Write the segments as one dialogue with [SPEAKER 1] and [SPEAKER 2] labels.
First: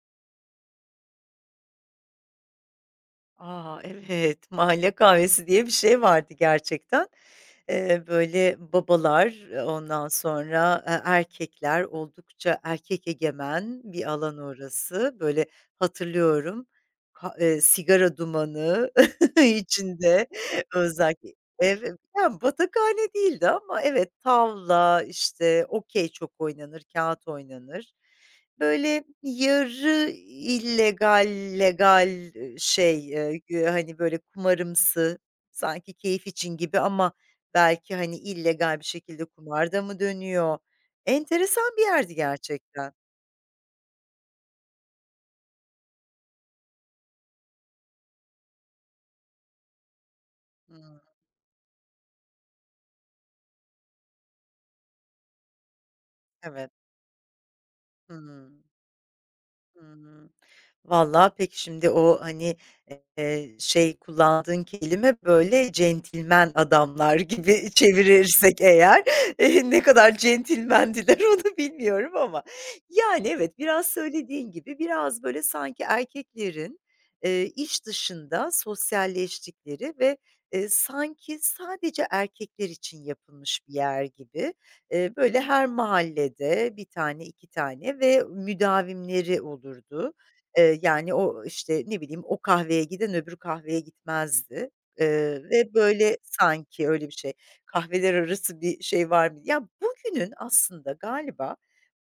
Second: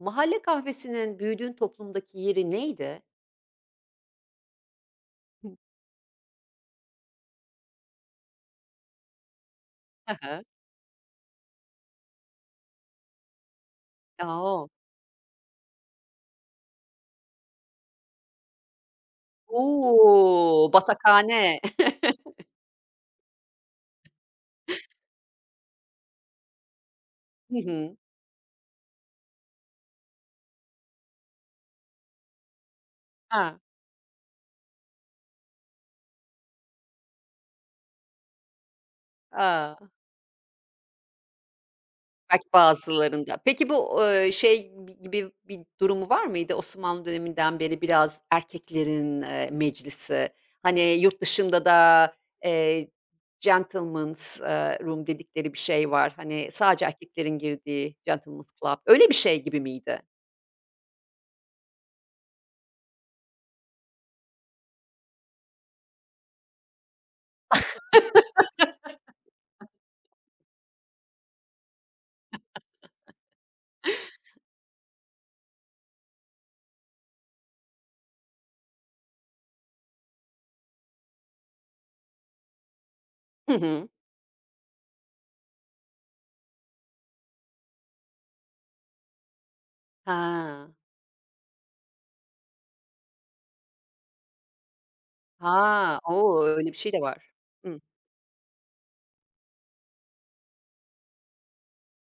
[SPEAKER 1] Mahalle kahvesinin büyüdüğün toplumdaki yeri neydi?
[SPEAKER 2] A! Evet, mahalle kahvesi
[SPEAKER 1] Hı.
[SPEAKER 2] diye bir şey vardı gerçekten. Böyle, babalar, ondan
[SPEAKER 1] Hı.
[SPEAKER 2] sonra, erkekler, oldukça erkek egemen bir
[SPEAKER 1] A,
[SPEAKER 2] alan
[SPEAKER 1] o!
[SPEAKER 2] orası. Böyle, hatırlıyorum, ka sigara dumanı içinde
[SPEAKER 1] O!
[SPEAKER 2] özellikle.
[SPEAKER 1] Batakane.
[SPEAKER 2] Evet, ya, batakhane değildi ama evet, tavla, işte, okey çok oynanır, kağıt
[SPEAKER 1] Hı
[SPEAKER 2] oynanır.
[SPEAKER 1] hı.
[SPEAKER 2] Böyle, yarı illegal, legal, şey,
[SPEAKER 1] Ha,
[SPEAKER 2] güya, hani, böyle, kumarımsı, sanki keyif için gibi ama belki, hani, illegal bir şekilde
[SPEAKER 1] a!
[SPEAKER 2] kumarda mı dönüyor? Enteresan bir yerdi
[SPEAKER 1] Belki
[SPEAKER 2] gerçekten.
[SPEAKER 1] bazılarında. Peki bu şey bi gibi bir durumu var mıydı? Osmanlı döneminden beri biraz erkeklerin meclisi, hani,
[SPEAKER 2] Hıı,
[SPEAKER 1] yurt dışında da eee, gentlemen's room dedikleri bir şey var. Hani,
[SPEAKER 2] evet.
[SPEAKER 1] sadece erkeklerin girdiği
[SPEAKER 2] Hıı.
[SPEAKER 1] gentlemen's club. Öyle bir şey gibi miydi?
[SPEAKER 2] Hıı. Valla, peki şimdi o, hani, şey, kullandığın kelime, böyle, centilmen adamlar gibi çevirirsek eğer, ne kadar centilmendiler onu bilmiyorum ama. Yani, evet, biraz söylediğin gibi biraz, böyle, sanki erkeklerin, iş dışında sosyalleştikleri ve, sanki sadece erkekler için
[SPEAKER 1] Hı
[SPEAKER 2] yapılmış bir
[SPEAKER 1] hı.
[SPEAKER 2] yer gibi, böyle, her mahallede bir tane, 2 tane ve müdavimleri olurdu.
[SPEAKER 1] Ha.
[SPEAKER 2] Yani, o, işte, ne bileyim, o kahveye giden öbür kahveye gitmezdi, ve
[SPEAKER 1] Ha,
[SPEAKER 2] böyle
[SPEAKER 1] o! Öyle bir
[SPEAKER 2] sanki
[SPEAKER 1] şey de
[SPEAKER 2] öyle bir
[SPEAKER 1] var.
[SPEAKER 2] şey,
[SPEAKER 1] Hı.
[SPEAKER 2] kahveler arası bir şey var mı? Ya, bugünün aslında galiba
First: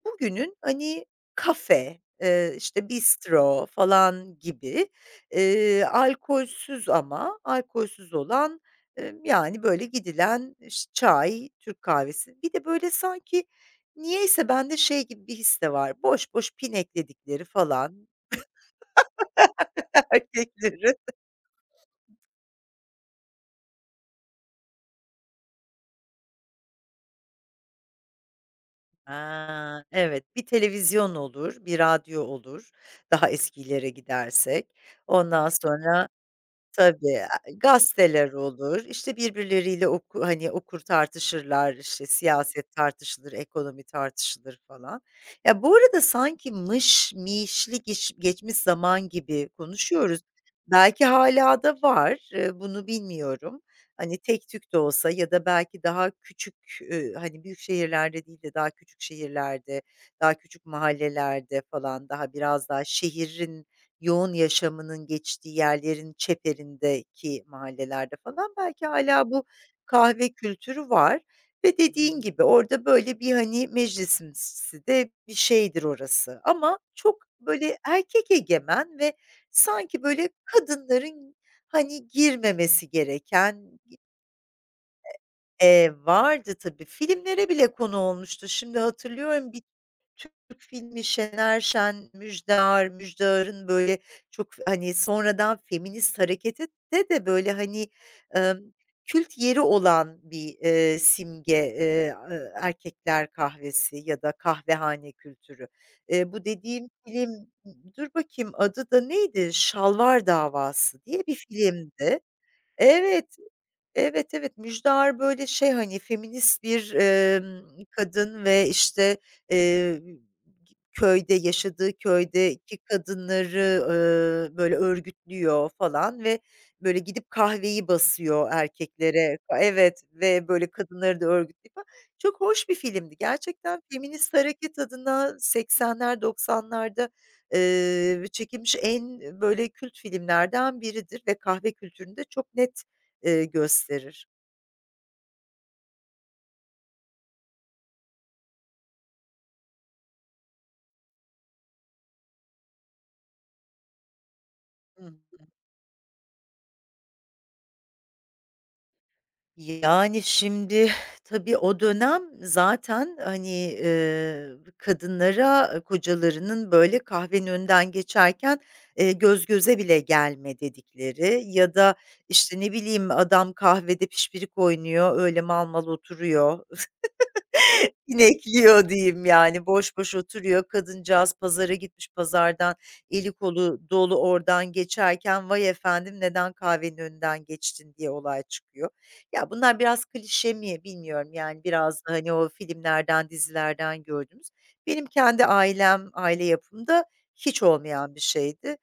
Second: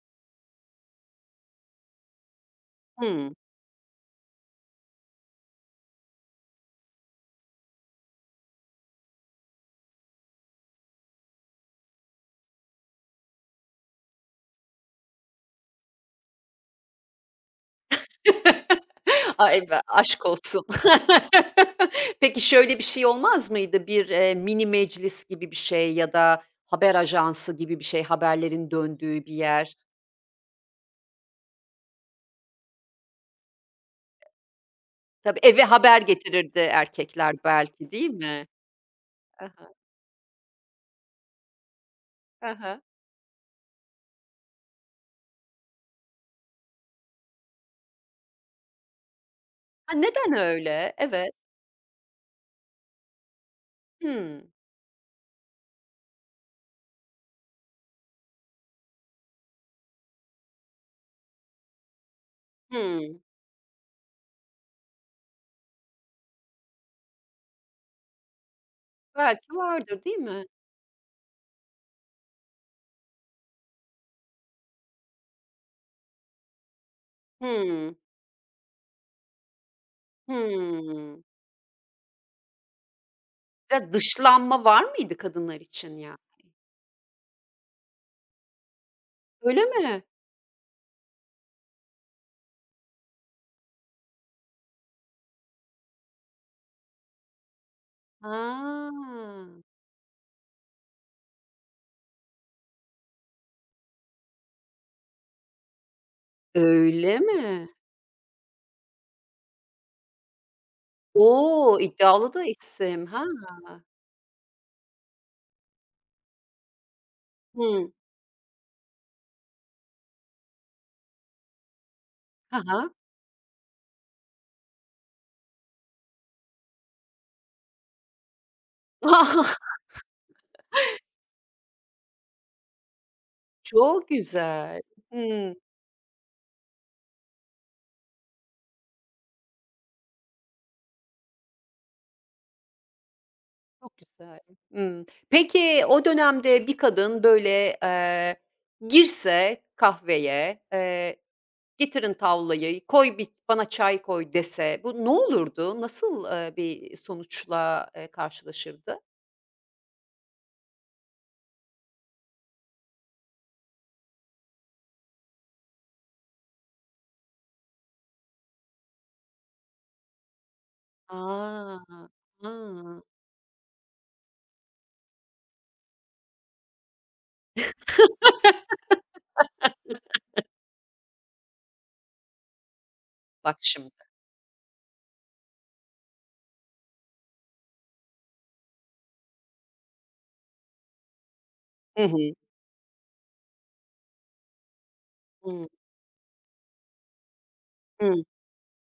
[SPEAKER 2] bugünün, hani, kafe, işte,
[SPEAKER 1] Hımm.
[SPEAKER 2] bistro falan gibi, alkolsüz ama alkolsüz olan, yani, böyle gidilen, iş çay, Türk kahvesi. Bir de böyle sanki niyeyse bende şey gibi bir his de var, boş boş pinekledikleri falan.
[SPEAKER 1] Ay, be aşk olsun.
[SPEAKER 2] Erkeklerin.
[SPEAKER 1] Peki, şöyle bir şey olmaz mıydı? Bir mini meclis gibi bir şey ya da haber ajansı gibi bir şey, haberlerin döndüğü bir yer.
[SPEAKER 2] Ha, evet, bir televizyon olur, bir radyo olur, daha eskilere gidersek.
[SPEAKER 1] Tabii,
[SPEAKER 2] Ondan
[SPEAKER 1] eve haber
[SPEAKER 2] sonra,
[SPEAKER 1] getirirdi
[SPEAKER 2] tabii,
[SPEAKER 1] erkekler
[SPEAKER 2] a,
[SPEAKER 1] belki, değil
[SPEAKER 2] gazeteler
[SPEAKER 1] mi?
[SPEAKER 2] olur, işte,
[SPEAKER 1] Hı hı.
[SPEAKER 2] birbirleriyle hani, okur, tartışırlar, işte,
[SPEAKER 1] Hı
[SPEAKER 2] siyaset
[SPEAKER 1] hı.
[SPEAKER 2] tartışılır, ekonomi tartışılır falan. Ya, bu arada sanki mış mişli geçmiş zaman gibi
[SPEAKER 1] Ha,
[SPEAKER 2] konuşuyoruz.
[SPEAKER 1] neden öyle?
[SPEAKER 2] Belki
[SPEAKER 1] Evet.
[SPEAKER 2] hâlâ da var, bunu bilmiyorum. Hani,
[SPEAKER 1] Hımm.
[SPEAKER 2] tek tük de olsa ya da belki daha küçük, hani, büyük şehirlerde değil de daha küçük şehirlerde, daha küçük mahallelerde falan, daha biraz daha
[SPEAKER 1] Hımm.
[SPEAKER 2] şehrin yoğun yaşamının geçtiği yerlerin çeperindeki mahallelerde falan belki hâlâ bu
[SPEAKER 1] Belki vardır, değil
[SPEAKER 2] kahve
[SPEAKER 1] mi?
[SPEAKER 2] kültürü var ve dediğin gibi orada böyle bir, hani, meclisimsi de bir şeydir orası ama çok böyle
[SPEAKER 1] Hımm.
[SPEAKER 2] erkek egemen ve sanki böyle
[SPEAKER 1] Hımm.
[SPEAKER 2] kadınların, hani, girmemesi gereken.
[SPEAKER 1] Biraz dışlanma var mıydı kadınlar için ya?
[SPEAKER 2] Vardı tabii. Filmlere bile konu olmuştu. Şimdi hatırlıyorum
[SPEAKER 1] Öyle
[SPEAKER 2] bir
[SPEAKER 1] mi?
[SPEAKER 2] Türk filmi. Şener Şen, Müjde Ar, Müjde Ar'ın böyle çok, hani, sonradan feminist harekete de böyle, hani, emm,
[SPEAKER 1] Ha.
[SPEAKER 2] kült yeri olan bir, simge, erkekler kahvesi ya da kahvehane kültürü. Bu dediğim
[SPEAKER 1] Öyle
[SPEAKER 2] film,
[SPEAKER 1] mi?
[SPEAKER 2] dur bakayım adı da neydi? Şalvar Davası diye bir
[SPEAKER 1] O!
[SPEAKER 2] filmdi.
[SPEAKER 1] İddialı da isim. Ha.
[SPEAKER 2] Evet, evet, evet. Müjdar böyle şey, hani, feminist bir,
[SPEAKER 1] Hımm.
[SPEAKER 2] kadın ve, işte, eee, köyde, yaşadığı
[SPEAKER 1] Ha
[SPEAKER 2] köydeki
[SPEAKER 1] ha.
[SPEAKER 2] kadınları, böyle örgütlüyor falan ve böyle gidip kahveyi basıyor erkeklere. Evet ve böyle kadınları da örgütlüyor falan. Çok hoş bir filmdi. Gerçekten
[SPEAKER 1] Çok
[SPEAKER 2] feminist hareket
[SPEAKER 1] güzel.
[SPEAKER 2] adına
[SPEAKER 1] Hımm.
[SPEAKER 2] 80'ler, 90'larda çekilmiş en böyle kült filmlerden biridir ve kahve kültürünü de çok net,
[SPEAKER 1] Çok
[SPEAKER 2] gösterir.
[SPEAKER 1] güzel. Hımm. Peki o dönemde bir kadın böyle girse kahveye, "Getirin tavlayı, koy bir bana çay koy." dese bu ne
[SPEAKER 2] Hıı.
[SPEAKER 1] olurdu? Nasıl bir sonuçla karşılaşırdı?
[SPEAKER 2] Yani, şimdi tabii o dönem zaten, hani, kadınlara, kocalarının böyle kahvenin önünden geçerken, göz göze bile gelme dedikleri ya
[SPEAKER 1] A!
[SPEAKER 2] da, işte, ne
[SPEAKER 1] Ha.
[SPEAKER 2] bileyim, adam kahvede pişpirik oynuyor, öyle mal mal oturuyor, İnekliyor diyeyim yani, boş boş oturuyor. Kadıncağız pazara gitmiş, pazardan eli
[SPEAKER 1] Bak
[SPEAKER 2] kolu
[SPEAKER 1] şimdi.
[SPEAKER 2] dolu oradan geçerken, "Vay efendim, neden kahvenin önünden geçtin?" diye olay çıkıyor. Ya, bunlar biraz klişe mi bilmiyorum, yani, biraz
[SPEAKER 1] Hı
[SPEAKER 2] da,
[SPEAKER 1] hı.
[SPEAKER 2] hani, o filmlerden, dizilerden gördüğümüz. Benim kendi
[SPEAKER 1] Hımm.
[SPEAKER 2] ailem, aile yapımda hiç
[SPEAKER 1] Hı.
[SPEAKER 2] olmayan bir şeydi.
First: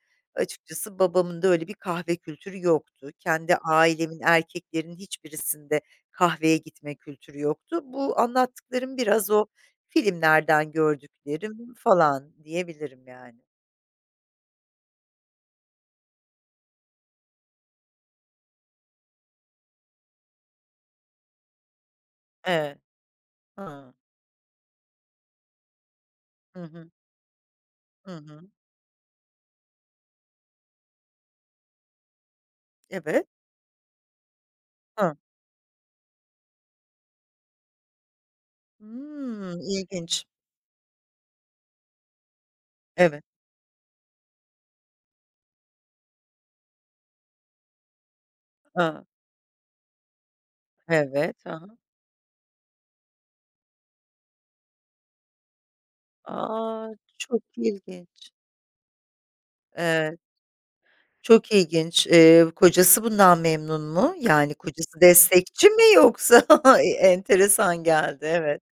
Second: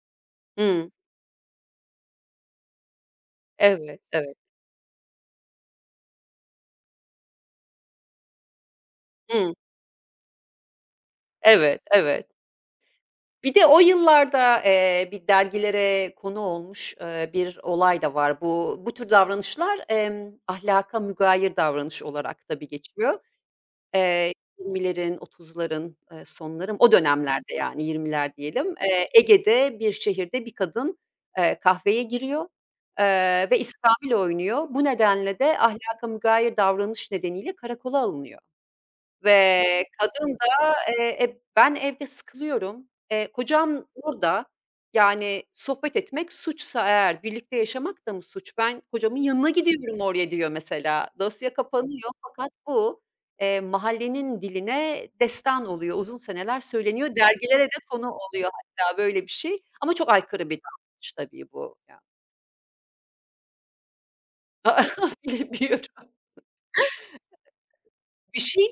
[SPEAKER 1] Hımm.
[SPEAKER 2] Açıkçası babamın da öyle bir kahve kültürü yoktu. Kendi
[SPEAKER 1] Evet,
[SPEAKER 2] ailemin
[SPEAKER 1] evet.
[SPEAKER 2] erkeklerinin hiçbirisinde kahveye gitme kültürü yoktu. Bu anlattıklarım biraz o
[SPEAKER 1] Hımm.
[SPEAKER 2] filmlerden gördüklerim
[SPEAKER 1] Evet, evet.
[SPEAKER 2] falan diyebilirim yani.
[SPEAKER 1] Bir de o yıllarda bir dergilere konu olmuş bir olay da var. Bu tür davranışlar ahlaka mügayir davranış olarak tabii
[SPEAKER 2] Evet.
[SPEAKER 1] geçiyor.
[SPEAKER 2] Hıı.
[SPEAKER 1] Eee, 20'lerin, 30'ların
[SPEAKER 2] Hı
[SPEAKER 1] sonları
[SPEAKER 2] hı.
[SPEAKER 1] o dönemlerde yani
[SPEAKER 2] Hı
[SPEAKER 1] yirmiler
[SPEAKER 2] hı.
[SPEAKER 1] diyelim. Ege'de bir şehirde bir kadın kahveye giriyor,
[SPEAKER 2] Evet.
[SPEAKER 1] ve iskambil oynuyor. Bu
[SPEAKER 2] Hıı.
[SPEAKER 1] nedenle de ahlaka mügayir davranış nedeniyle karakola alınıyor.
[SPEAKER 2] Hımm,
[SPEAKER 1] Ve
[SPEAKER 2] ilginç.
[SPEAKER 1] kadın da, ben evde sıkılıyorum,
[SPEAKER 2] Evet.
[SPEAKER 1] kocam burada, yani, sohbet etmek suçsa eğer birlikte yaşamak da mı suç? Ben
[SPEAKER 2] Hıı.
[SPEAKER 1] kocamın yanına gidiyorum oraya diyor mesela.
[SPEAKER 2] Evet. Hı
[SPEAKER 1] Dosya
[SPEAKER 2] hı.
[SPEAKER 1] kapanıyor fakat bu mahallenin diline destan oluyor. Uzun seneler
[SPEAKER 2] A!
[SPEAKER 1] söyleniyor.
[SPEAKER 2] Çok
[SPEAKER 1] Dergilere de konu
[SPEAKER 2] ilginç.
[SPEAKER 1] oluyor hatta böyle bir şey ama çok
[SPEAKER 2] Evet,
[SPEAKER 1] aykırı bir davranış tabii
[SPEAKER 2] çok
[SPEAKER 1] bu. Ya,
[SPEAKER 2] ilginç. Kocası bundan memnun mu? Yani, kocası destekçi mi
[SPEAKER 1] bilemiyorum.
[SPEAKER 2] yoksa? E, enteresan geldi,
[SPEAKER 1] Bir
[SPEAKER 2] evet.
[SPEAKER 1] şey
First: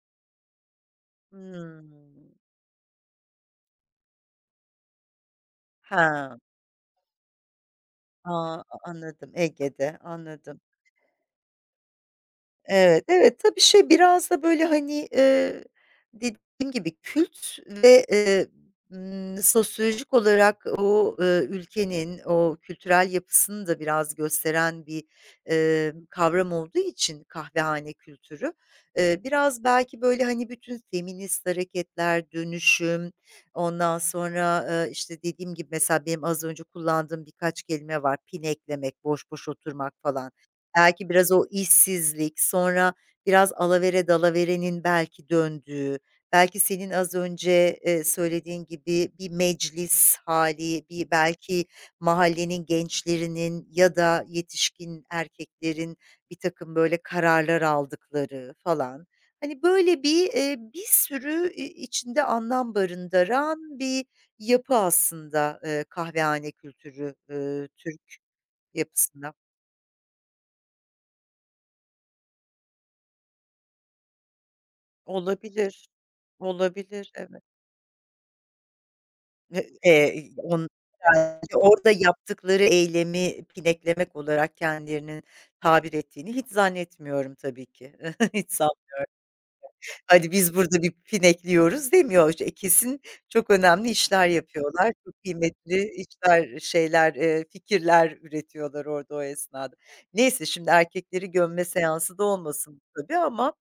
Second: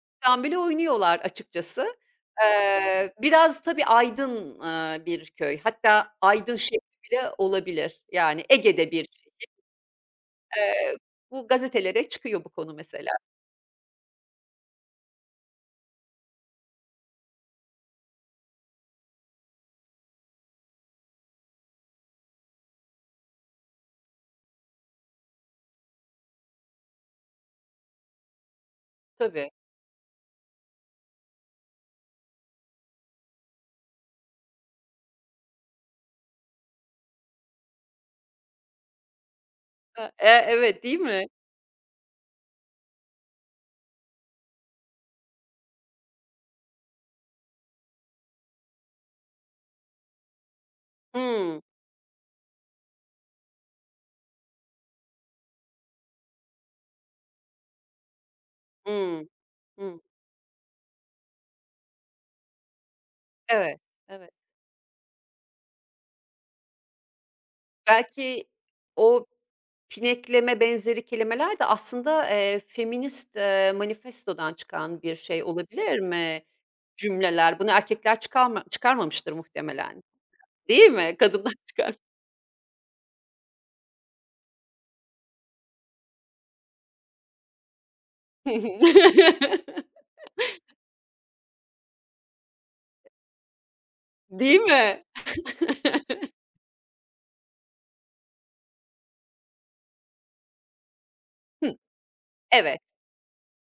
[SPEAKER 1] Çocuktan bile oynuyorlar
[SPEAKER 2] Hımm.
[SPEAKER 1] açıkçası. Biraz tabii aydın bir köy. Hatta
[SPEAKER 2] Ha,
[SPEAKER 1] Aydın şehri bile olabilir. Yani
[SPEAKER 2] a,
[SPEAKER 1] Ege'de bir şey.
[SPEAKER 2] anladım, Ege'de, anladım.
[SPEAKER 1] Eee, bu gazetelere çıkıyor bu konu
[SPEAKER 2] Evet,
[SPEAKER 1] mesela.
[SPEAKER 2] evet. Tabii, şey, biraz da, böyle, hani, dediğim gibi kült ve, sosyolojik olarak o, ülkenin o kültürel yapısını da biraz gösteren bir, kavram olduğu için kahvehane kültürü,
[SPEAKER 1] Tabii.
[SPEAKER 2] biraz belki, böyle, hani, bütün feminist hareketler, dönüşüm, ondan sonra, işte, dediğim gibi mesela benim az önce kullandığım birkaç kelime var. Pineklemek, boş boş oturmak
[SPEAKER 1] E,
[SPEAKER 2] falan.
[SPEAKER 1] evet, değil
[SPEAKER 2] Belki
[SPEAKER 1] mi?
[SPEAKER 2] biraz o işsizlik, sonra biraz alavere dalaverenin belki döndüğü, belki senin az önce, söylediğin gibi bir meclis hali, bir
[SPEAKER 1] Hımm.
[SPEAKER 2] belki mahallenin gençlerinin ya da yetişkin erkeklerin bir takım böyle kararlar aldıkları falan.
[SPEAKER 1] Hımm.
[SPEAKER 2] Hani,
[SPEAKER 1] Hımm.
[SPEAKER 2] böyle bir, bir sürü içinde anlam
[SPEAKER 1] Evet,
[SPEAKER 2] barındıran bir
[SPEAKER 1] evet.
[SPEAKER 2] yapı aslında, kahvehane kültürü, Türk
[SPEAKER 1] Belki o
[SPEAKER 2] yapısında.
[SPEAKER 1] "pinekleme" benzeri kelimeler de aslında feminist manifestodan çıkan bir şey
[SPEAKER 2] Olabilir.
[SPEAKER 1] olabilir mi?
[SPEAKER 2] Olabilir, evet.
[SPEAKER 1] Cümleler. Bunu erkekler çıkarmamıştır
[SPEAKER 2] Ne
[SPEAKER 1] muhtemelen.
[SPEAKER 2] on
[SPEAKER 1] Değil mi? Kadınlar
[SPEAKER 2] herhâlde orada
[SPEAKER 1] çıkar.
[SPEAKER 2] yaptıkları eylemi pineklemek olarak kendilerinin tabir ettiğini hiç zannetmiyorum tabii ki. Hiç
[SPEAKER 1] Hı hı.
[SPEAKER 2] Hani, biz burada bir pinekliyoruz demiyor. İşte, kesin çok önemli işler
[SPEAKER 1] Değil
[SPEAKER 2] yapıyorlar.
[SPEAKER 1] mi?
[SPEAKER 2] Çok kıymetli işler, şeyler, fikirler üretiyorlar orada o esnada. Neyse, şimdi erkekleri gömme
[SPEAKER 1] Hıh.
[SPEAKER 2] seansı da
[SPEAKER 1] Evet,
[SPEAKER 2] olmasın bu tabii ama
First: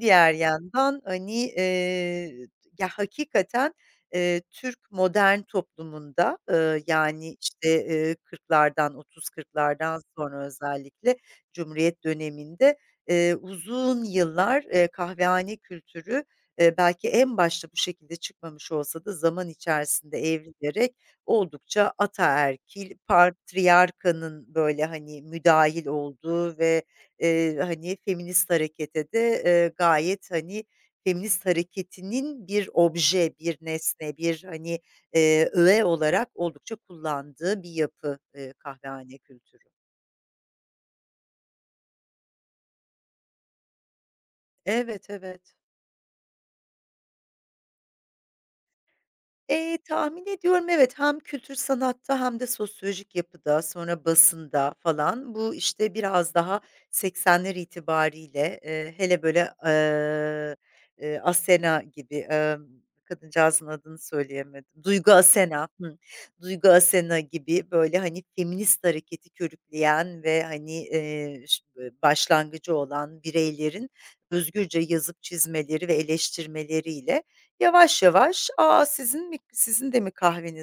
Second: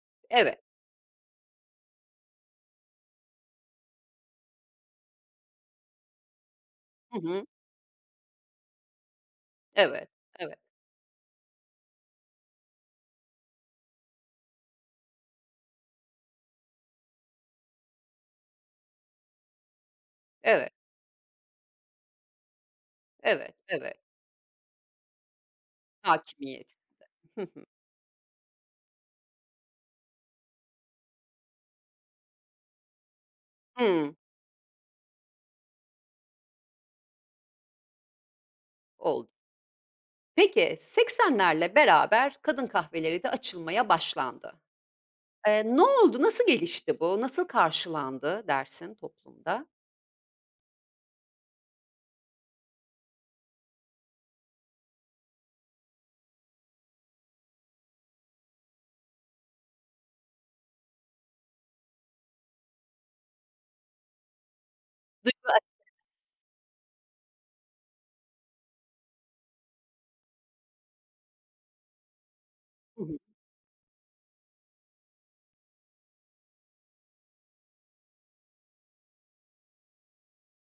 [SPEAKER 2] diğer
[SPEAKER 1] evet.
[SPEAKER 2] yandan, hani, ya, hakikaten, Türk modern toplumunda,
[SPEAKER 1] Hı
[SPEAKER 2] yani,
[SPEAKER 1] hı.
[SPEAKER 2] işte, 40'lardan, 30-40'lardan
[SPEAKER 1] Evet,
[SPEAKER 2] sonra
[SPEAKER 1] evet,
[SPEAKER 2] özellikle Cumhuriyet döneminde, uzun yıllar, kahvehane kültürü, belki en başta bu şekilde çıkmamış olsa da zaman içerisinde
[SPEAKER 1] evet,
[SPEAKER 2] evrilerek oldukça ataerkil,
[SPEAKER 1] evet, evet.
[SPEAKER 2] patriarkanın, böyle, hani, müdahil olduğu
[SPEAKER 1] Hakimiyet.
[SPEAKER 2] ve,
[SPEAKER 1] Hı hı.
[SPEAKER 2] hani, feminist harekete de, gayet, hani, feminist hareketinin bir obje, bir
[SPEAKER 1] Hımm.
[SPEAKER 2] nesne, bir, hani, öğe olarak oldukça kullandığı bir yapı, kahvehane
[SPEAKER 1] Oldu.
[SPEAKER 2] kültürü.
[SPEAKER 1] Peki 80'lerle beraber kadın kahveleri de açılmaya başlandı.
[SPEAKER 2] Evet, evet.
[SPEAKER 1] Ne oldu? Nasıl gelişti bu? Nasıl karşılandı dersin toplumda?
[SPEAKER 2] Tahmin ediyorum, evet, hem kültür sanatta hem de sosyolojik yapıda, sonra basında falan bu, işte, biraz daha 80'ler itibariyle, hele böyle, Asena gibi, kadıncağızın adını söyleyemedim. Duygu
[SPEAKER 1] Dış
[SPEAKER 2] Asena, Duygu Asena gibi böyle, hani, feminist hareketi körükleyen ve, hani, başlangıcı
[SPEAKER 1] Hı hı.
[SPEAKER 2] olan bireylerin özgürce yazıp çizmeleri ve eleştirmeleriyle yavaş yavaş, "aa, sizin de mi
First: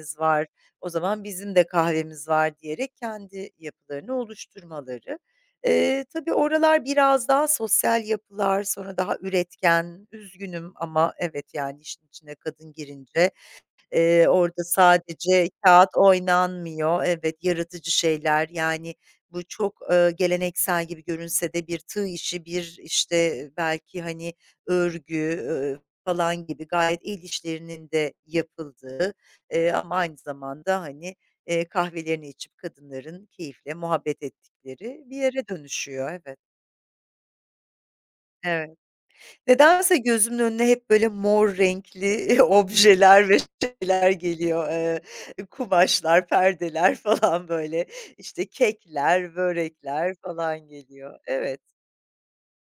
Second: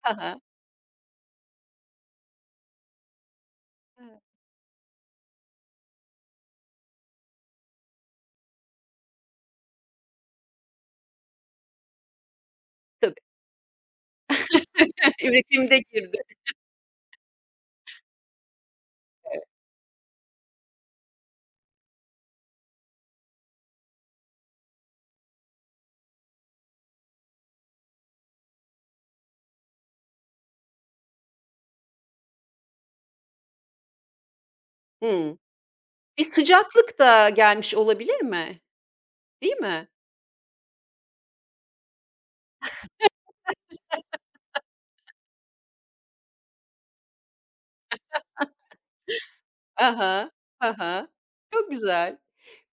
[SPEAKER 1] Ha ha.
[SPEAKER 2] var? O zaman bizim de kahvemiz var." diyerek kendi yapılarını
[SPEAKER 1] Evet.
[SPEAKER 2] oluşturmaları. Tabii oralar biraz daha sosyal yapılar, sonra daha üretken, üzgünüm ama evet, yani, işin içine kadın
[SPEAKER 1] Tabii.
[SPEAKER 2] girince, orada sadece
[SPEAKER 1] Üretimde
[SPEAKER 2] kağıt
[SPEAKER 1] girdi.
[SPEAKER 2] oynanmıyor. Evet, yaratıcı şeyler, yani,
[SPEAKER 1] Evet.
[SPEAKER 2] bu çok, geleneksel gibi görünse de bir tığ işi, bir, işte, belki, hani, örgü, falan gibi gayet el işlerinin de yapıldığı, ama aynı zamanda, hani, kahvelerini içip kadınların keyifle muhabbet ettikleri bir
[SPEAKER 1] Hımm.
[SPEAKER 2] yere dönüşüyor.
[SPEAKER 1] Bir
[SPEAKER 2] Evet,
[SPEAKER 1] sıcaklık da gelmiş olabilir mi?
[SPEAKER 2] evet.
[SPEAKER 1] Değil mi?
[SPEAKER 2] Nedense gözümün önüne hep böyle mor renkli objeler ve şeyler geliyor. Kumaşlar, perdeler falan böyle, işte, kekler,
[SPEAKER 1] Ha
[SPEAKER 2] börekler
[SPEAKER 1] ha.
[SPEAKER 2] falan
[SPEAKER 1] Ha ha.
[SPEAKER 2] geliyor. Evet.
[SPEAKER 1] Çok güzel.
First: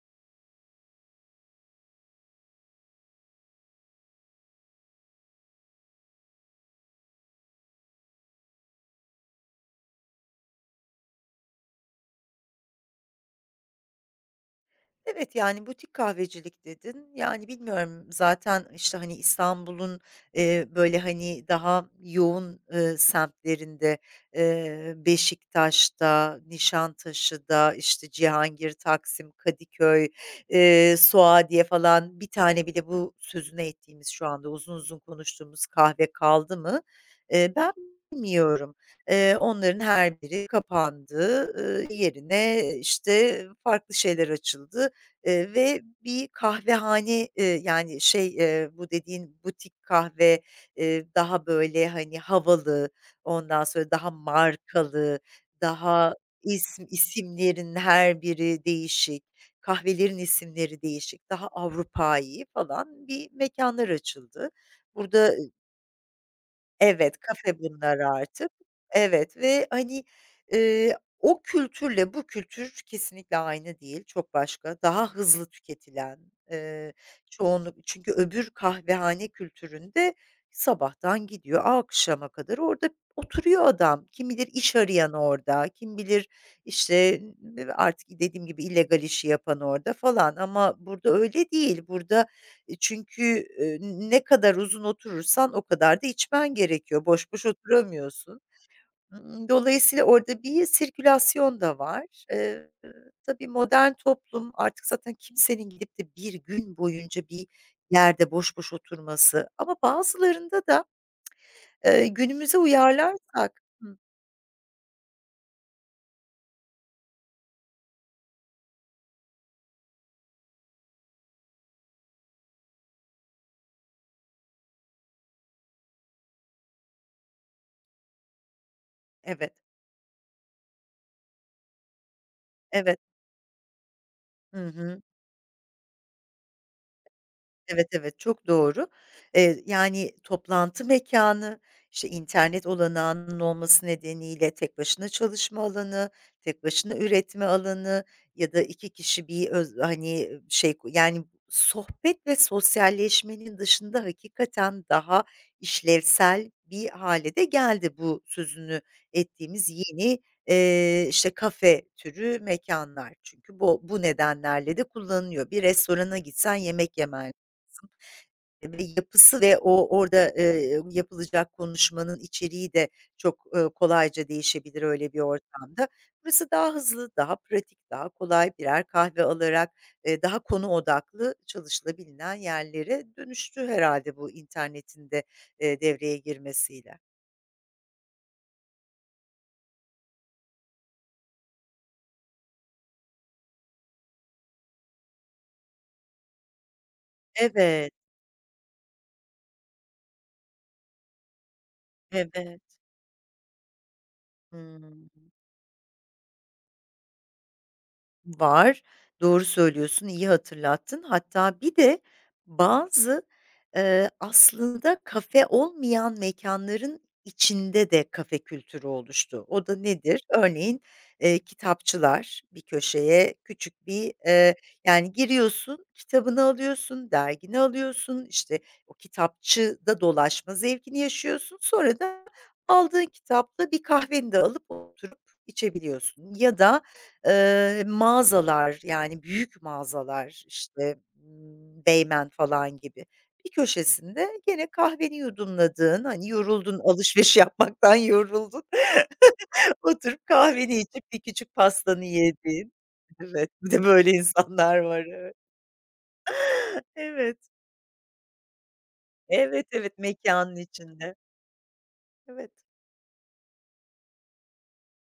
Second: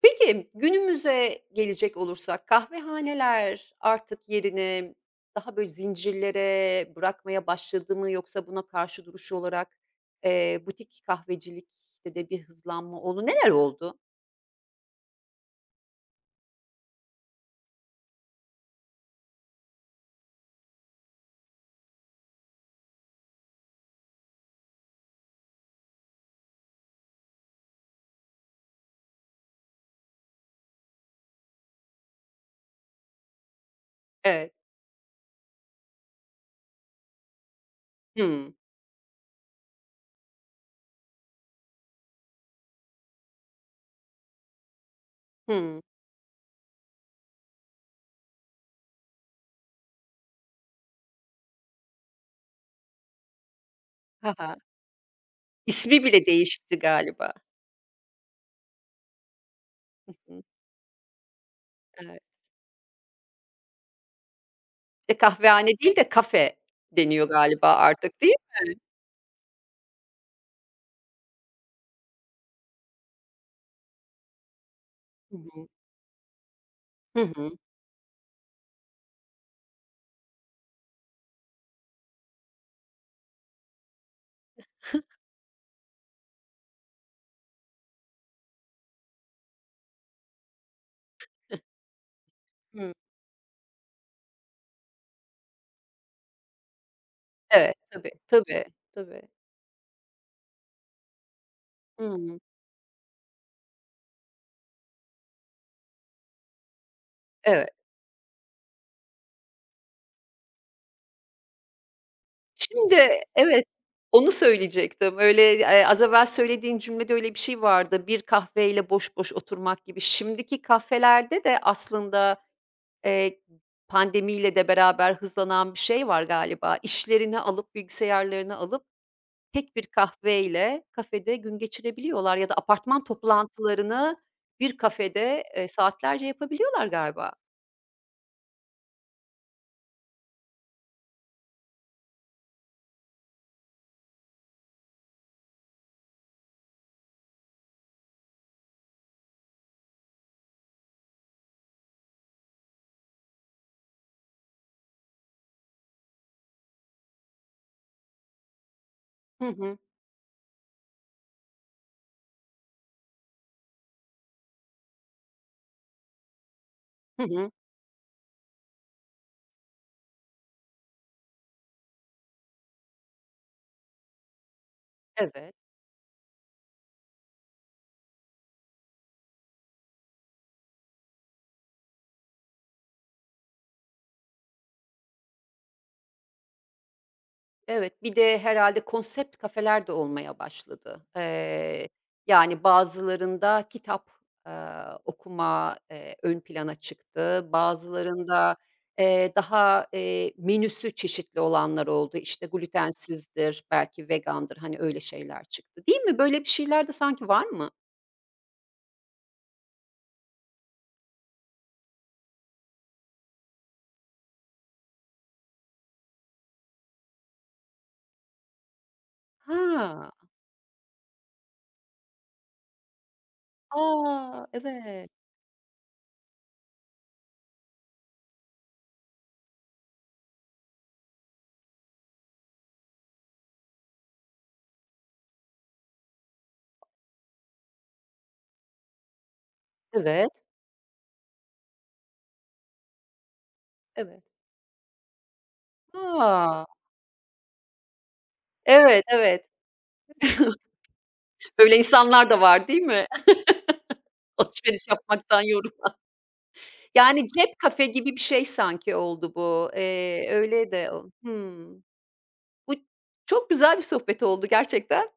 [SPEAKER 1] Peki, günümüze gelecek olursak kahvehaneler artık yerini daha böyle zincirlere bırakmaya başladı mı yoksa buna karşı duruş olarak butik kahvecilikte de bir hızlanma oldu. Neler oldu?
[SPEAKER 2] Evet, yani, butik kahvecilik dedin. Yani, bilmiyorum zaten, işte, hani, İstanbul'un, böyle, hani, daha yoğun, semtlerinde, Beşiktaş'ta, Nişantaşı'da, işte, Cihangir, Taksim, Kadıköy, Suadiye falan bir tane bile bu sözüne ettiğimiz şu anda
[SPEAKER 1] Evet.
[SPEAKER 2] uzun uzun konuştuğumuz kahve kaldı mı? Ben
[SPEAKER 1] Hımm.
[SPEAKER 2] bilmiyorum. Onların her biri kapandı. Yerine, işte, farklı şeyler açıldı.
[SPEAKER 1] Hımm.
[SPEAKER 2] Ve bir kahvehane, yani, şey, bu dediğin butik kahve, daha, böyle, hani, havalı, ondan sonra daha
[SPEAKER 1] Ha ha.
[SPEAKER 2] markalı,
[SPEAKER 1] İsmi
[SPEAKER 2] daha
[SPEAKER 1] bile değişti galiba.
[SPEAKER 2] isimlerin her biri değişik,
[SPEAKER 1] Hı
[SPEAKER 2] kahvelerin
[SPEAKER 1] hı.
[SPEAKER 2] isimleri değişik, daha
[SPEAKER 1] Evet.
[SPEAKER 2] Avrupâi falan bir mekânlar açıldı.
[SPEAKER 1] E,
[SPEAKER 2] Burada
[SPEAKER 1] kahvehane değil de kafe
[SPEAKER 2] Evet,
[SPEAKER 1] deniyor
[SPEAKER 2] kafe
[SPEAKER 1] galiba
[SPEAKER 2] bunlar
[SPEAKER 1] artık, değil
[SPEAKER 2] artık.
[SPEAKER 1] mi?
[SPEAKER 2] Evet ve, hani, o kültürle bu kültür kesinlikle aynı değil, çok başka. Daha
[SPEAKER 1] Hı
[SPEAKER 2] hızlı
[SPEAKER 1] hı.
[SPEAKER 2] tüketilen, eee,
[SPEAKER 1] Hı hı.
[SPEAKER 2] çoğunluk çünkü öbür kahvehane kültüründe sabahtan gidiyor, akşama kadar orada oturuyor adam. Kim bilir iş arayan orada, kim bilir, işte, artık dediğim gibi illegal işi yapan orada falan ama burada öyle değil. Burada,
[SPEAKER 1] Hıı.
[SPEAKER 2] çünkü, ne kadar uzun oturursan o kadar da içmen gerekiyor. Boş boş
[SPEAKER 1] Evet, tabii,
[SPEAKER 2] oturamıyorsun.
[SPEAKER 1] tabii, tabii.
[SPEAKER 2] Dolayısıyla orada bir sirkülasyon da var.
[SPEAKER 1] Hıı.
[SPEAKER 2] Tabii modern toplum artık zaten kimsenin gidip de bir gün boyunca bir
[SPEAKER 1] Evet.
[SPEAKER 2] yerde boş boş oturması, ama bazılarında da, günümüze
[SPEAKER 1] Şimdi
[SPEAKER 2] uyarlarsak.
[SPEAKER 1] evet,
[SPEAKER 2] Hı,
[SPEAKER 1] onu söyleyecektim. Öyle, az evvel söylediğin cümlede öyle bir şey vardı. Bir kahveyle boş boş oturmak gibi. Şimdiki kafelerde de aslında eee, pandemiyle de beraber hızlanan bir şey var galiba. İşlerini alıp, bilgisayarlarını alıp
[SPEAKER 2] evet,
[SPEAKER 1] tek bir kahveyle kafede gün geçirebiliyorlar ya da
[SPEAKER 2] evet.
[SPEAKER 1] apartman toplantılarını
[SPEAKER 2] Hı
[SPEAKER 1] bir
[SPEAKER 2] hı.
[SPEAKER 1] kafede saatlerce yapabiliyorlar galiba.
[SPEAKER 2] Evet, evet, çok doğru. Yani, toplantı mekanı, işte, internet olanağının olması nedeniyle tek başına çalışma alanı, tek başına üretme alanı ya da 2 kişi bir hani, şey, yani, sohbet ve sosyalleşmenin dışında hakikaten daha işlevsel bir hale de geldi bu sözünü
[SPEAKER 1] Hı
[SPEAKER 2] ettiğimiz
[SPEAKER 1] hı.
[SPEAKER 2] yeni, işte, kafe türü mekanlar. Çünkü bu nedenlerle de kullanılıyor. Bir restorana gitsen yemek
[SPEAKER 1] Hı
[SPEAKER 2] yemen
[SPEAKER 1] hı.
[SPEAKER 2] ve yapısı ve o orada, yapılacak konuşmanın içeriği de çok, kolayca değişebilir öyle bir
[SPEAKER 1] Evet.
[SPEAKER 2] ortamda. Burası daha hızlı, daha pratik, daha kolay birer kahve alarak, daha konu odaklı çalışılabilen yerlere dönüştü herhalde, bu internetin de, devreye girmesiyle.
[SPEAKER 1] Evet, bir de herhalde konsept kafeler de olmaya başladı. Yani, bazılarında kitap, okuma ön plana çıktı.
[SPEAKER 2] Evet,
[SPEAKER 1] Bazılarında daha menüsü çeşitli olanlar oldu. İşte,
[SPEAKER 2] evet.
[SPEAKER 1] glutensizdir, belki vegandır, hani,
[SPEAKER 2] Hıı.
[SPEAKER 1] öyle şeyler çıktı. Değil mi? Böyle bir şeyler de sanki var mı?
[SPEAKER 2] Var. Doğru söylüyorsun, iyi hatırlattın. Hatta bir de bazı, aslında kafe olmayan mekanların içinde de kafe kültürü oluştu. O da
[SPEAKER 1] Ha!
[SPEAKER 2] nedir? Örneğin, kitapçılar bir köşeye küçük bir,
[SPEAKER 1] A! Evet.
[SPEAKER 2] yani giriyorsun, kitabını alıyorsun, dergini alıyorsun, işte, o kitapçıda dolaşma zevkini yaşıyorsun. Sonra da aldığın kitapla bir kahveni de alıp oturup içebiliyorsun ya da mağazalar, yani, büyük
[SPEAKER 1] Evet,
[SPEAKER 2] mağazalar, işte, Beymen falan gibi. Bir
[SPEAKER 1] evet.
[SPEAKER 2] köşesinde gene kahveni yudumladığın, hani,
[SPEAKER 1] A!
[SPEAKER 2] yoruldun, alışveriş yapmaktan yoruldun,
[SPEAKER 1] Evet, evet.
[SPEAKER 2] oturup kahveni içip bir küçük
[SPEAKER 1] Öyle
[SPEAKER 2] pastanı
[SPEAKER 1] insanlar da var,
[SPEAKER 2] yediğin.
[SPEAKER 1] değil mi?
[SPEAKER 2] Evet, bir de böyle insanlar
[SPEAKER 1] Alışveriş
[SPEAKER 2] var, evet.
[SPEAKER 1] yapmaktan yorul Yani,
[SPEAKER 2] Evet,
[SPEAKER 1] cep kafe gibi bir şey sanki oldu
[SPEAKER 2] evet,
[SPEAKER 1] bu.
[SPEAKER 2] evet, mekânın
[SPEAKER 1] Öyle de o
[SPEAKER 2] içinde.
[SPEAKER 1] Hımm.
[SPEAKER 2] Evet,
[SPEAKER 1] Bu çok güzel bir sohbet oldu gerçekten.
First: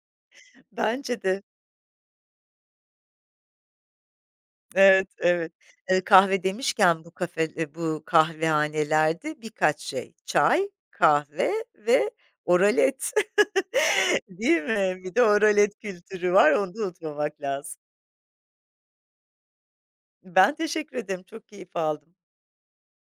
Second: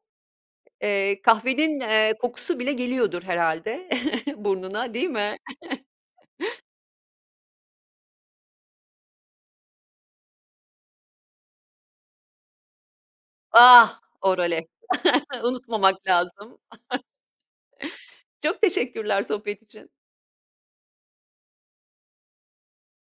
[SPEAKER 1] Eee,
[SPEAKER 2] bence de.
[SPEAKER 1] kahvenin, kokusu bile geliyordur herhâlde burnuna,
[SPEAKER 2] Evet,
[SPEAKER 1] değil mi?
[SPEAKER 2] evet. Kahve demişken, bu kahvehanelerde birkaç şey: çay, kahve ve oralet.
[SPEAKER 1] Ah,
[SPEAKER 2] Değil
[SPEAKER 1] orale.
[SPEAKER 2] mi? Bir de oralet
[SPEAKER 1] Unutmamak
[SPEAKER 2] kültürü var,
[SPEAKER 1] lazım.
[SPEAKER 2] onu da unutmamak lazım.
[SPEAKER 1] Çok teşekkürler sohbet için.
[SPEAKER 2] Ben teşekkür ederim, çok keyif aldım.